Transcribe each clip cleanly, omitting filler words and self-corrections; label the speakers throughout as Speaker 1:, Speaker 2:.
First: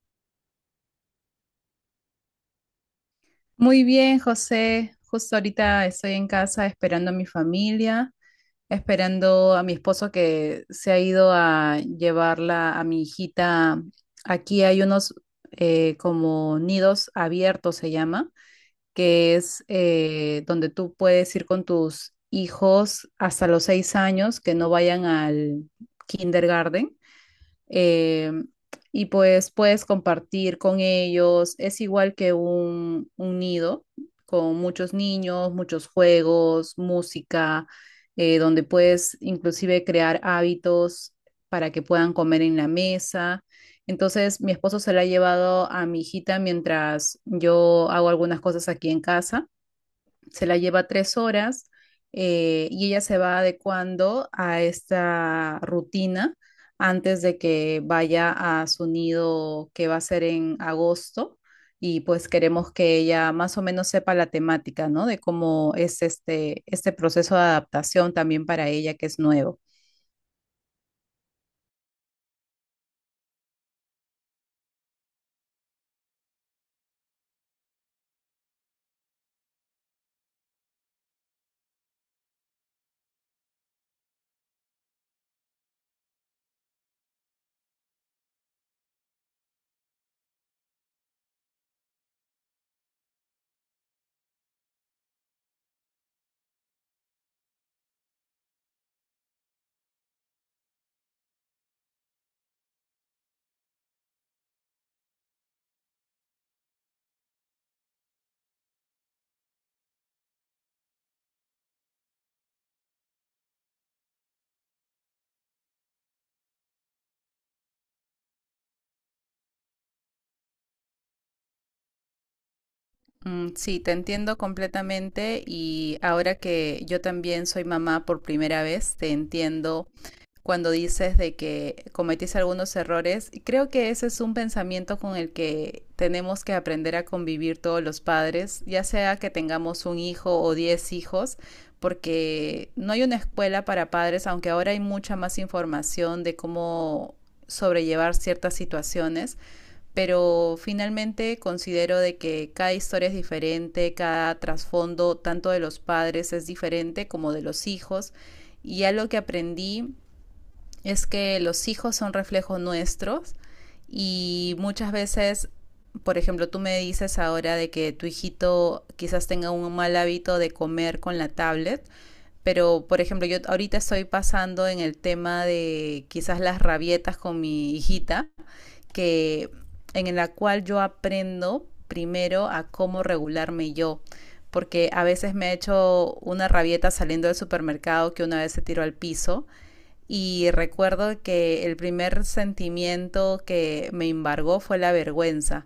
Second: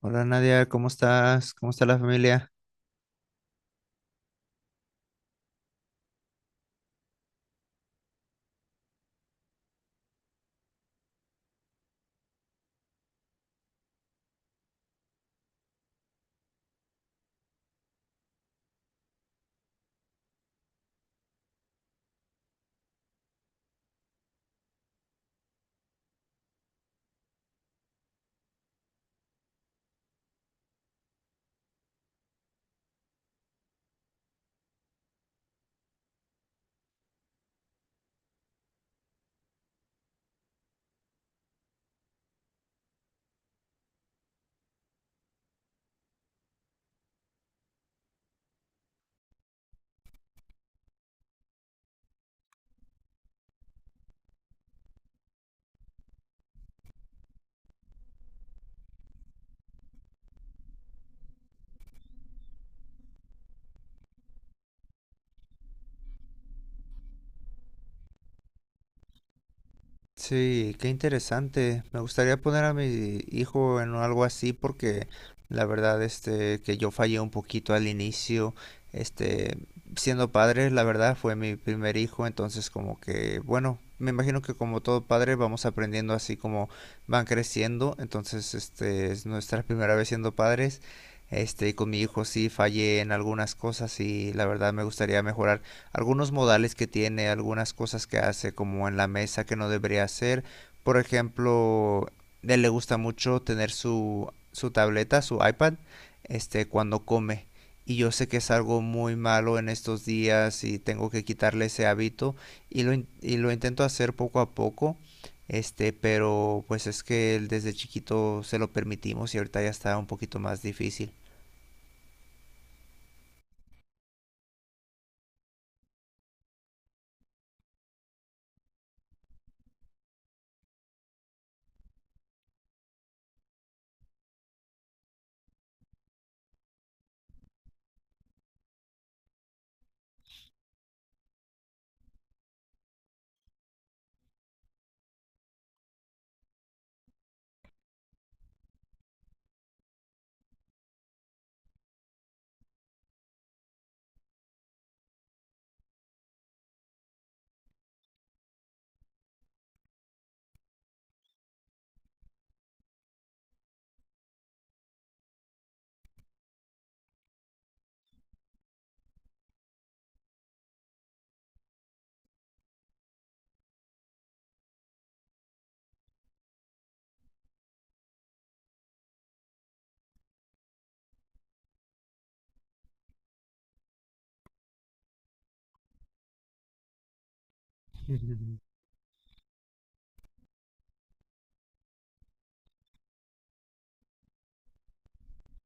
Speaker 1: Hola Nadia, ¿cómo estás? ¿Cómo está la familia?
Speaker 2: Muy bien, José. Justo ahorita estoy en casa esperando a mi familia, esperando a mi esposo que se ha ido a llevarla a mi hijita. Aquí hay unos como nidos abiertos, se llama, que es donde tú puedes ir con tus hijos hasta los 6 años que no vayan al kindergarten, eh, y pues puedes compartir con ellos. Es igual que un nido con muchos niños, muchos juegos, música, donde puedes inclusive crear hábitos para que puedan comer en la mesa. Entonces, mi esposo se la ha llevado a mi hijita mientras yo hago algunas cosas aquí en casa. Se la lleva 3 horas, y ella se va adecuando a esta rutina antes de que vaya a su nido, que va a ser en agosto, y pues queremos que ella más o menos sepa la temática, ¿no? De cómo es este proceso de adaptación también para ella, que es nuevo.
Speaker 1: Sí, qué interesante. Me gustaría poner a mi hijo en algo así porque la verdad que yo fallé un poquito al inicio. este Siendo padre, la verdad fue mi primer hijo. Entonces como que bueno, me imagino que como todo padre vamos aprendiendo así como van creciendo. Entonces es nuestra primera vez siendo padres. Y con mi hijo sí fallé en algunas cosas y la verdad me gustaría mejorar algunos modales que tiene, algunas cosas que hace, como en la mesa que no debería hacer. Por ejemplo, a él le gusta mucho tener su tableta, su iPad, cuando come. Y yo sé que es algo muy malo en estos días y tengo que quitarle ese hábito. Y lo intento hacer poco a poco. Pero pues es que él desde chiquito se lo permitimos y ahorita ya está un poquito más difícil.
Speaker 2: Mm, sí, te entiendo completamente y ahora que yo también soy mamá por primera vez, te entiendo cuando dices de que cometiste algunos errores. Y creo que ese es un pensamiento con el que tenemos que aprender a convivir todos los padres, ya sea que tengamos un hijo o 10 hijos, porque no hay una escuela para padres, aunque ahora hay mucha más información de cómo sobrellevar ciertas situaciones, pero finalmente considero de que cada historia es diferente, cada trasfondo tanto de los padres es diferente como de los hijos, y ya lo que aprendí es que los hijos son reflejos nuestros y muchas veces, por ejemplo, tú me dices ahora de que tu hijito quizás tenga un mal hábito de comer con la tablet, pero por ejemplo, yo ahorita estoy pasando en el tema de quizás las rabietas con mi hijita, que en la cual yo aprendo primero a cómo regularme yo, porque a veces me he hecho una rabieta saliendo del supermercado, que una vez se tiró al piso y recuerdo que el primer sentimiento que me embargó fue la vergüenza.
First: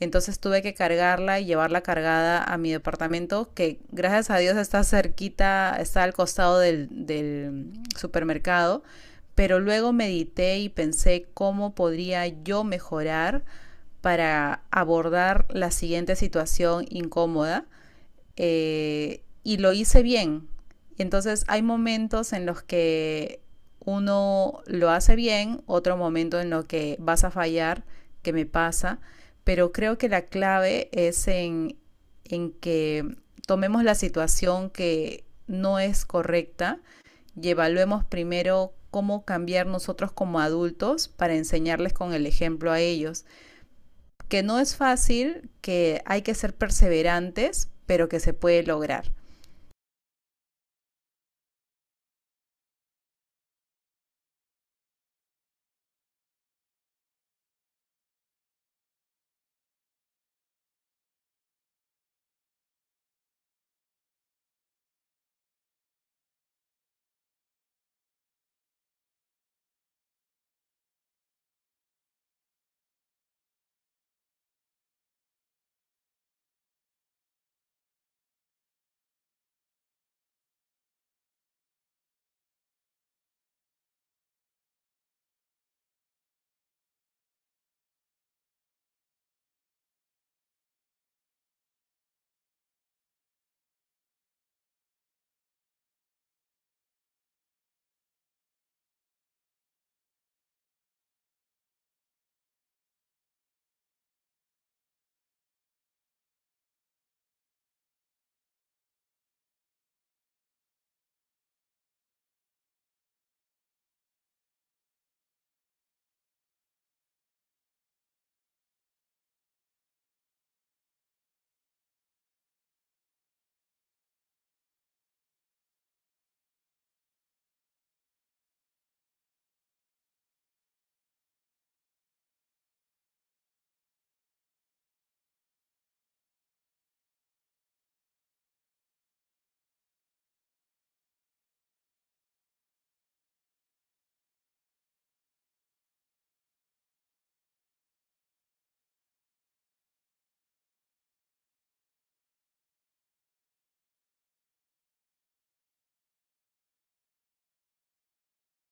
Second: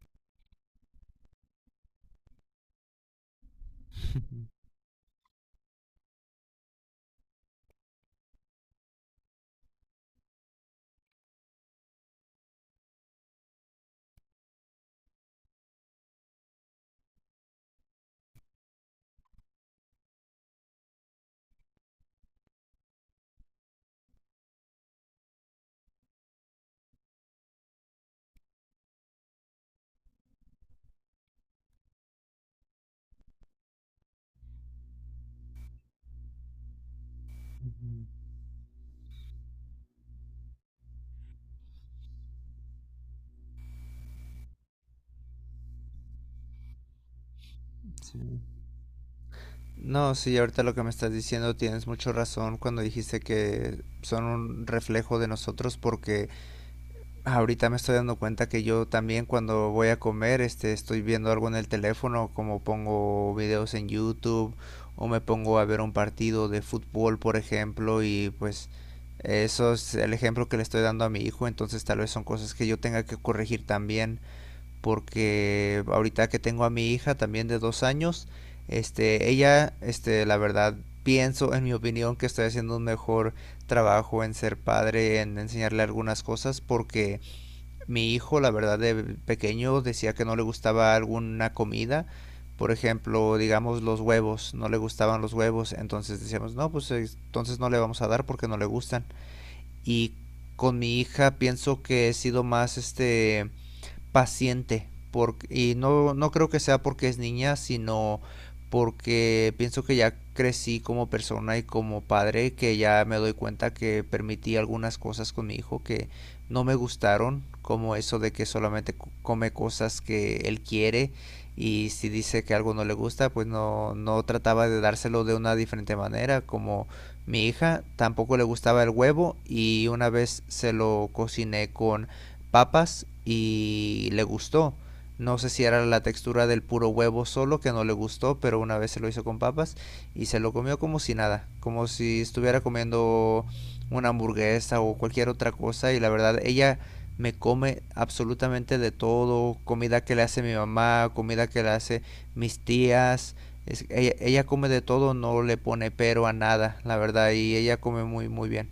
Speaker 2: Entonces tuve que cargarla y llevarla cargada a mi departamento, que gracias a Dios está cerquita, está al costado del supermercado. Pero luego medité y pensé cómo podría yo mejorar para abordar la siguiente situación incómoda, y lo hice bien. Entonces hay momentos en los que uno lo hace bien, otro momento en lo que vas a fallar, que me pasa, pero creo que la clave es en que tomemos la situación que no es correcta y evaluemos primero cómo cambiar nosotros como adultos para enseñarles con el ejemplo a ellos, que no es fácil, que hay que ser perseverantes, pero
Speaker 1: Sí.
Speaker 2: que se puede lograr.
Speaker 1: No, sí, ahorita lo que me estás diciendo tienes mucho razón cuando dijiste que son un reflejo de nosotros. Porque ahorita me estoy dando cuenta que yo también cuando voy a comer, estoy viendo algo en el teléfono, como pongo videos en YouTube o me pongo a ver un partido de fútbol, por ejemplo. Y pues eso es el ejemplo que le estoy dando a mi hijo, entonces tal vez son cosas que yo tenga que corregir también, porque ahorita que tengo a mi hija también de dos años, la verdad, pienso, en mi opinión, que estoy haciendo un mejor trabajo en ser padre, en enseñarle algunas cosas. Porque mi hijo, la verdad, de pequeño decía que no le gustaba alguna comida. Por ejemplo, digamos los huevos, no le gustaban los huevos, entonces decíamos, no, pues entonces no le vamos a dar porque no le gustan. Y con mi hija pienso que he sido más paciente. Porque, y no creo que sea porque es niña, sino porque pienso que ya crecí como persona y como padre, que ya me doy cuenta que permití algunas cosas con mi hijo que no me gustaron, como eso de que solamente come cosas que él quiere. Y si dice que algo no le gusta, pues no trataba de dárselo de una diferente manera. Como mi hija tampoco le gustaba el huevo y una vez se lo cociné con papas y le gustó. No sé si era la textura del puro huevo solo que no le gustó, pero una vez se lo hizo con papas y se lo comió como si nada, como si estuviera comiendo una hamburguesa o cualquier otra cosa. Y la verdad ella me come absolutamente de todo, comida que le hace mi mamá, comida que le hace mis tías. Ella come de todo, no le pone pero a nada, la verdad, y ella come muy muy bien.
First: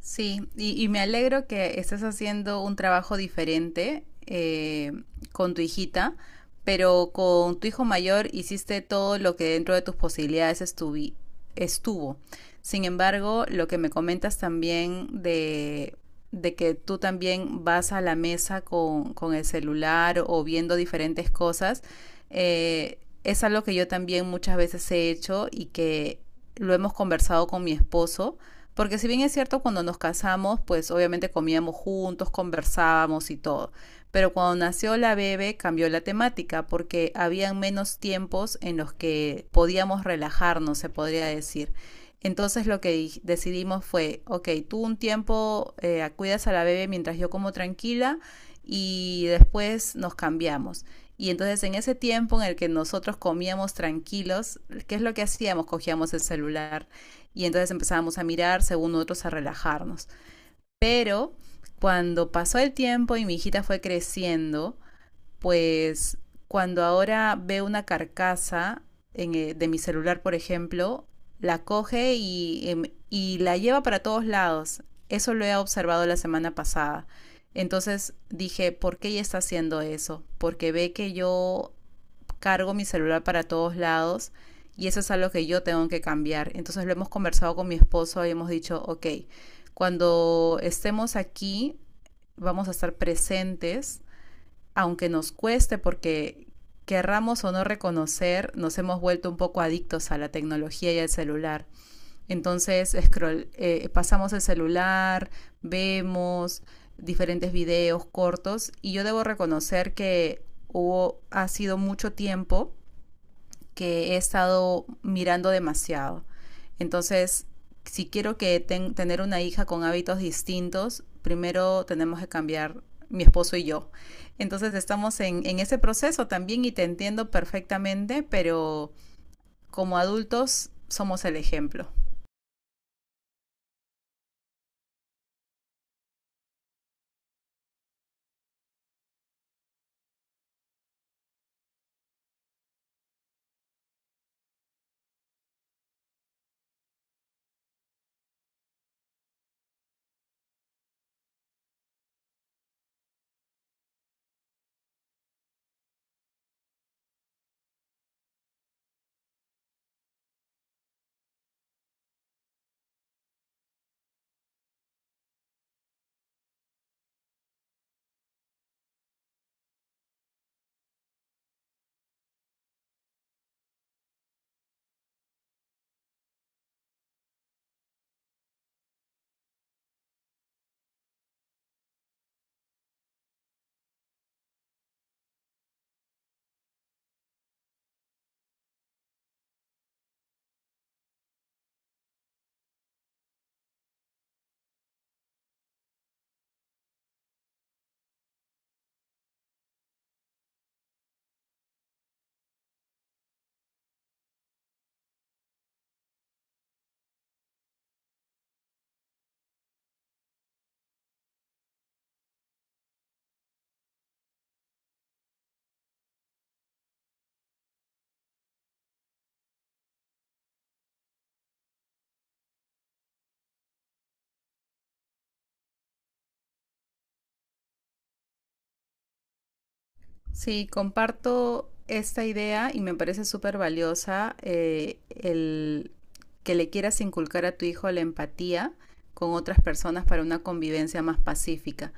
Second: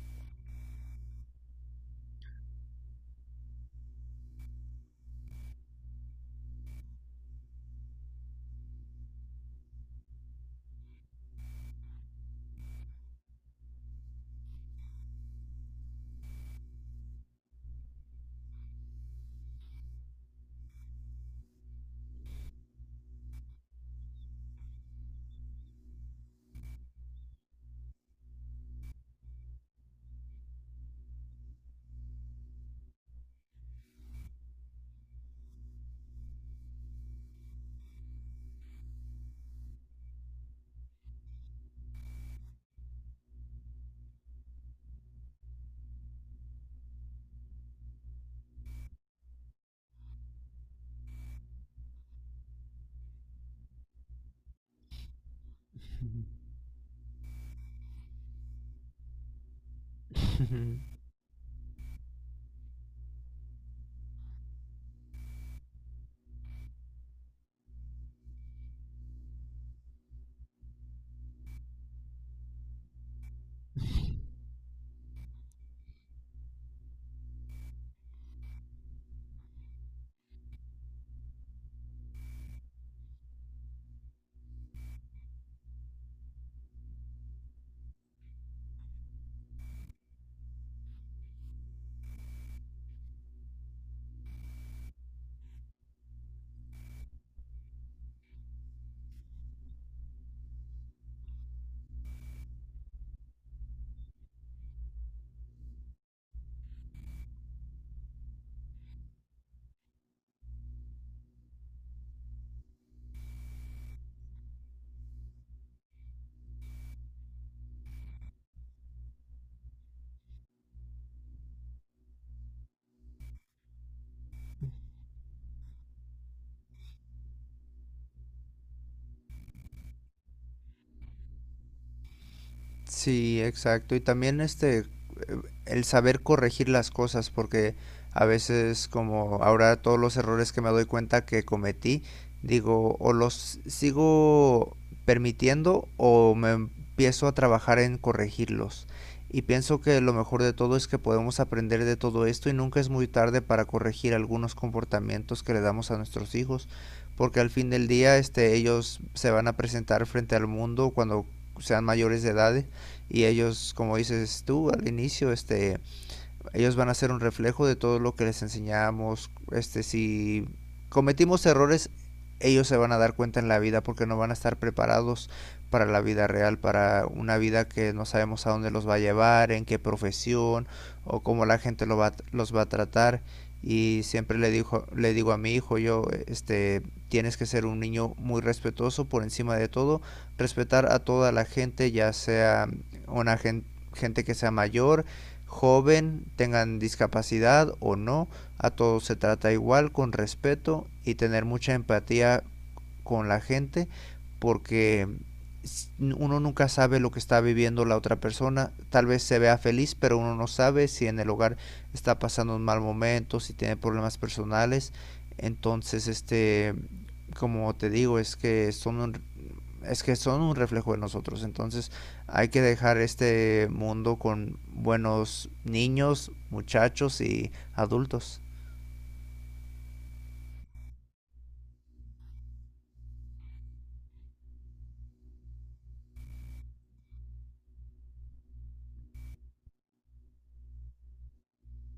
Speaker 2: Sí, y me alegro que estés haciendo un trabajo diferente, con tu hijita, pero con tu hijo mayor hiciste todo lo que dentro de tus posibilidades estuvo. Sin embargo, lo que me comentas también de que tú también vas a la mesa con el celular o viendo diferentes cosas, eh, es algo que yo también muchas veces he hecho y que lo hemos conversado con mi esposo, porque si bien es cierto, cuando nos casamos, pues obviamente comíamos juntos, conversábamos y todo. Pero cuando nació la bebé cambió la temática porque habían menos tiempos en los que podíamos relajarnos, se podría decir. Entonces lo que decidimos fue, ok, tú un tiempo cuidas a la bebé mientras yo como tranquila y después nos cambiamos. Y entonces en ese tiempo en el que nosotros comíamos tranquilos, ¿qué es lo que hacíamos? Cogíamos el celular, y entonces empezábamos a mirar, según otros, a relajarnos. Pero cuando pasó el tiempo y mi hijita fue creciendo, pues cuando ahora ve una carcasa en, de mi celular, por ejemplo, la coge y, y la lleva para todos lados. Eso lo he observado la semana pasada. Entonces dije, ¿por qué ella está haciendo eso? Porque ve que yo cargo mi celular para todos lados y eso es algo que yo tengo que cambiar. Entonces lo hemos conversado con mi esposo y hemos dicho, ok, cuando estemos aquí vamos a estar presentes, aunque nos cueste, porque querramos o no reconocer, nos hemos vuelto un poco adictos a la tecnología y al celular. Entonces scroll, pasamos el celular, vemos diferentes videos cortos y yo debo reconocer que hubo, ha sido mucho tiempo que he estado mirando demasiado. Entonces, si quiero que tener una hija con hábitos distintos, primero tenemos que cambiar mi esposo y yo. Entonces estamos en ese proceso también y te entiendo perfectamente, pero como adultos somos el ejemplo.
Speaker 1: Sí, exacto. Y también el saber corregir las cosas, porque a veces como ahora todos los errores que me doy cuenta que cometí, digo, o los sigo permitiendo o me empiezo a trabajar en corregirlos. Y pienso que lo mejor de todo es que podemos aprender de todo esto y nunca es muy tarde para corregir algunos comportamientos que le damos a nuestros hijos, porque al fin del día, ellos se van a presentar frente al mundo cuando sean mayores de edad. Y ellos, como dices tú al inicio, ellos van a ser un reflejo de todo lo que les enseñamos. Si cometimos errores, ellos se van a dar cuenta en la vida porque no van a estar preparados para la vida real, para una vida que no sabemos a dónde los va a llevar, en qué profesión o cómo la gente lo va, los va a tratar. Y siempre dijo, le digo a mi hijo, yo, tienes que ser un niño muy respetuoso por encima de todo, respetar a toda la gente, ya sea una gente, gente que sea mayor, joven, tengan discapacidad o no, a todos se trata igual, con respeto y tener mucha empatía con la gente, porque uno nunca sabe lo que está viviendo la otra persona. Tal vez se vea feliz, pero uno no sabe si en el hogar está pasando un mal momento, si tiene problemas personales. Entonces, como te digo, es que son un reflejo de nosotros. Entonces hay que dejar este mundo con buenos niños, muchachos y adultos.
Speaker 2: Sí, comparto esta idea y me parece súper valiosa, el que le quieras inculcar a tu hijo la empatía con otras personas para una convivencia más pacífica.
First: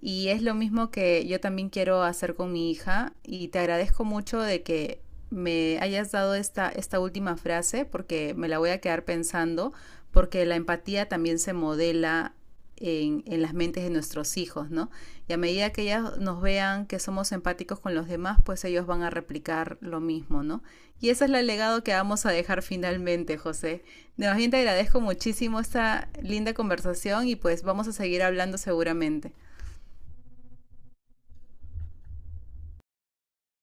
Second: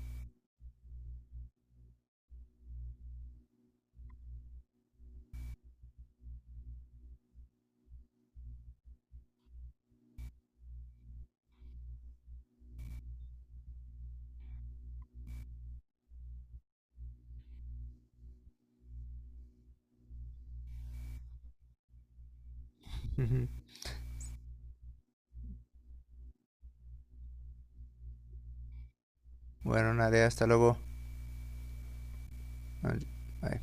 Speaker 2: Y es lo mismo que yo también quiero hacer con mi hija y te agradezco mucho de que me hayas dado esta última frase porque me la voy a quedar pensando, porque la empatía también se modela las mentes de nuestros hijos, ¿no? Y a medida que ellas nos vean que somos empáticos con los demás, pues ellos van a replicar lo mismo, ¿no? Y ese es el legado que vamos a dejar finalmente,
Speaker 1: Ujú.
Speaker 2: José. De más bien, te agradezco muchísimo esta linda conversación y pues vamos a seguir hablando seguramente.
Speaker 1: Bueno, Nadia, hasta luego. Bye.